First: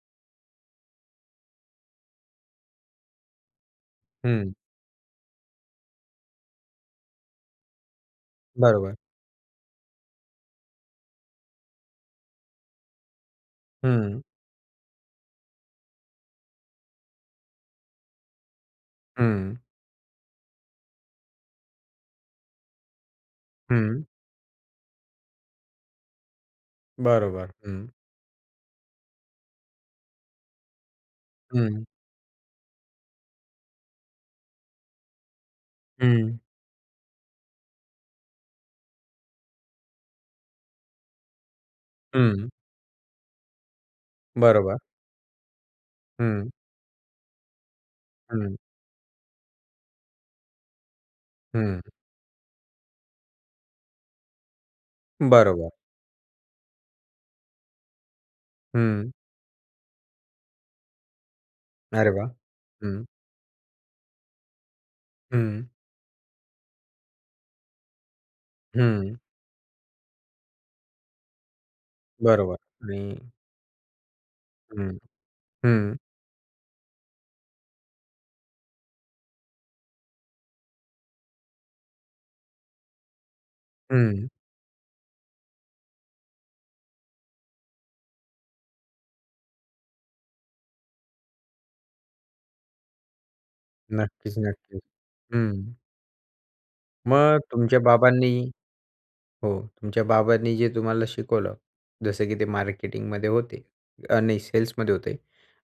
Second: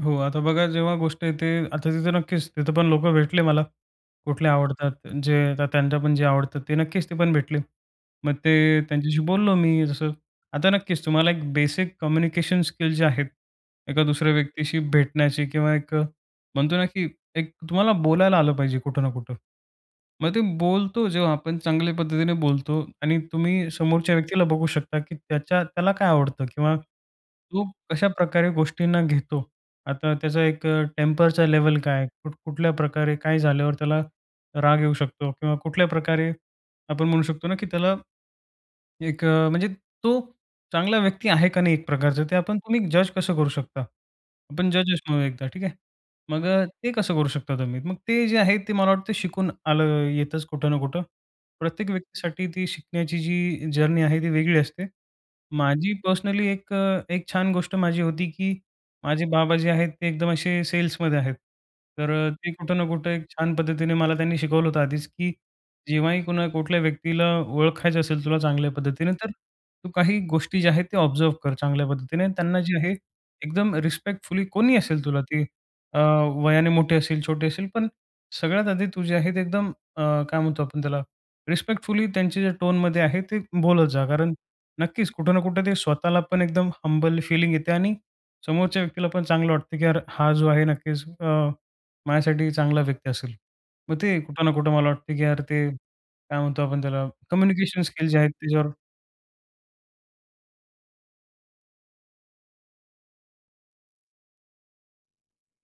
हो. आता बघा जेव्हा गोष्ट येते आता तिथं नक्कीच, तिथं पण लोकं भेटले मला. कुठले हं. आवडतात अ, जे आता त्यांच्या पण जे आवडतात ते नक्कीच, ते पण भेटले. मग ते बरोबर. त्यांच्याशी बोललो मी जसं आता नक्कीच तुम्हाला एक बेसिक कम्युनिकेशन स्किल जे आहेत एका हं. दुसऱ्या व्यक्तीशी भेटण्याची, किंवा एक अ, म्हणतो ना, की एक तुम्हाला बोलायला आलं पाहिजे कुठं ना कुठं. हं. मग ते बोलतो जेव्हा आपण, चांगल्या पद्धतीने बोलतो आणि तुम्ही हं. समोरच्या व्यक्तीला बघू शकता, की त्याच्या त्याला काय आवडतं, किंवा बरोबर. तो हं. कशाप्रकारे गोष्टींना घेतो. आता त्याचा एक अ, टेम्परचा लेव्हल हं. काय आहे? कुठ-कुठल्या प्रकारे काय झाल्यावर त्याला राग येऊ शकतो. किंवा कुठल्या प्रकारे हं. आपण म्हणू शकतो ना, की त्याला एक अ म्हणजे तो चांगला व्यक्ती आहे का नाही एक प्रकारचा, ते हं. आपण, तुम्ही जज कसं करू शकता. आपण बरोबर. जज अस म्हणू एकदा ठीक आहे. मग हं. अ, ते कसं करू शकता तुम्ही. मग ते जे आहे हं. ते मला वाटतं शिकून आलं, येतंच कुठं ना कुठं. हं, हं. प्रत्येक व्यक्तीसाठी ती शिकण्याची जी जर्नी आहे ती वेगळी असते. बरोबर. माझी पर्सनली एक अ एक छान गोष्ट माझी होती, की हं. माझे बाबा जे आहेत ते एकदम असे सेल्समध्ये आहेत. तर अरे वाह! अ, ते कुठं ना हं. कुठे एक छान पद्धतीने मला त्यांनी शिकवलं होतं आधीच की, हं. जेव्हाही कुणा कुठल्याही व्यक्तीला ओळखायचं असेल तुला चांगल्या पद्धतीने. हं. तर तू काही गोष्टी ज्या आहेत ते ऑब्झर्व कर चांगल्या पद्धतीने. बरोबर त्यांना जे आहे आणि एकदम रिस्पेक्टफुली कोणीही हं, असेल तुला ती हं. अ, वयाने मोठे असेल, छोटे असेल. पण सगळ्यात आधी तूझे आहे ते एकदम अ, काय म्हणतो आपण त्याला रिस्पेक्टफुली त्यांच्या ज्या टोनमध्ये आहे, ते बोलत जा. हं. कारण नक्कीच कुठं ना कुठे ते स्वतःला पण एकदम हंबल फीलिंग येते आणि समोरच्या व्यक्तीला पण चांगलं वाटतं, की यार हा जो आहे नक्कीच अ, माझ्यासाठी चांगला व्यक्ती असेल. मग ते नक्कीच, कुठं ना कुठं नक्कीच. मला वाटतं, की यार ते हं. काय म्हणतो आपण त्याला, मग तुमच्या कम्युनिकेशन स्किल्स जे आहेत बाबांनी त्याच्यावर हो. तुमच्या बाबांनी जे तुम्हाला शिकवलं. जसं की ते मार्केटिंगमध्ये होते अ, नाही सेल्समध्ये होते.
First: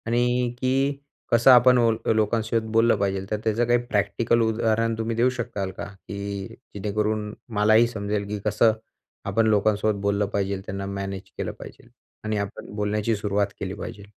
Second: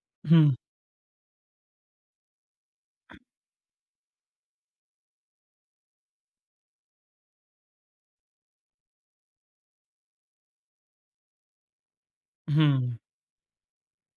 आणि हं. की कसं आपण ओल अ, लोकांसोबत बोललं पाहिजे. तर त्याचं काही प्रॅक्टिकल उदाहरण तुम्ही देऊ शकाल का, की जेणेकरून मलाही समजेल, की कसं आपण लोकांसोबत बोललं पाहिजे?. त्यांना मॅनेज केलं पाहिजे आणि आपण हं. बोलण्याची सुरुवात केली पाहिजे?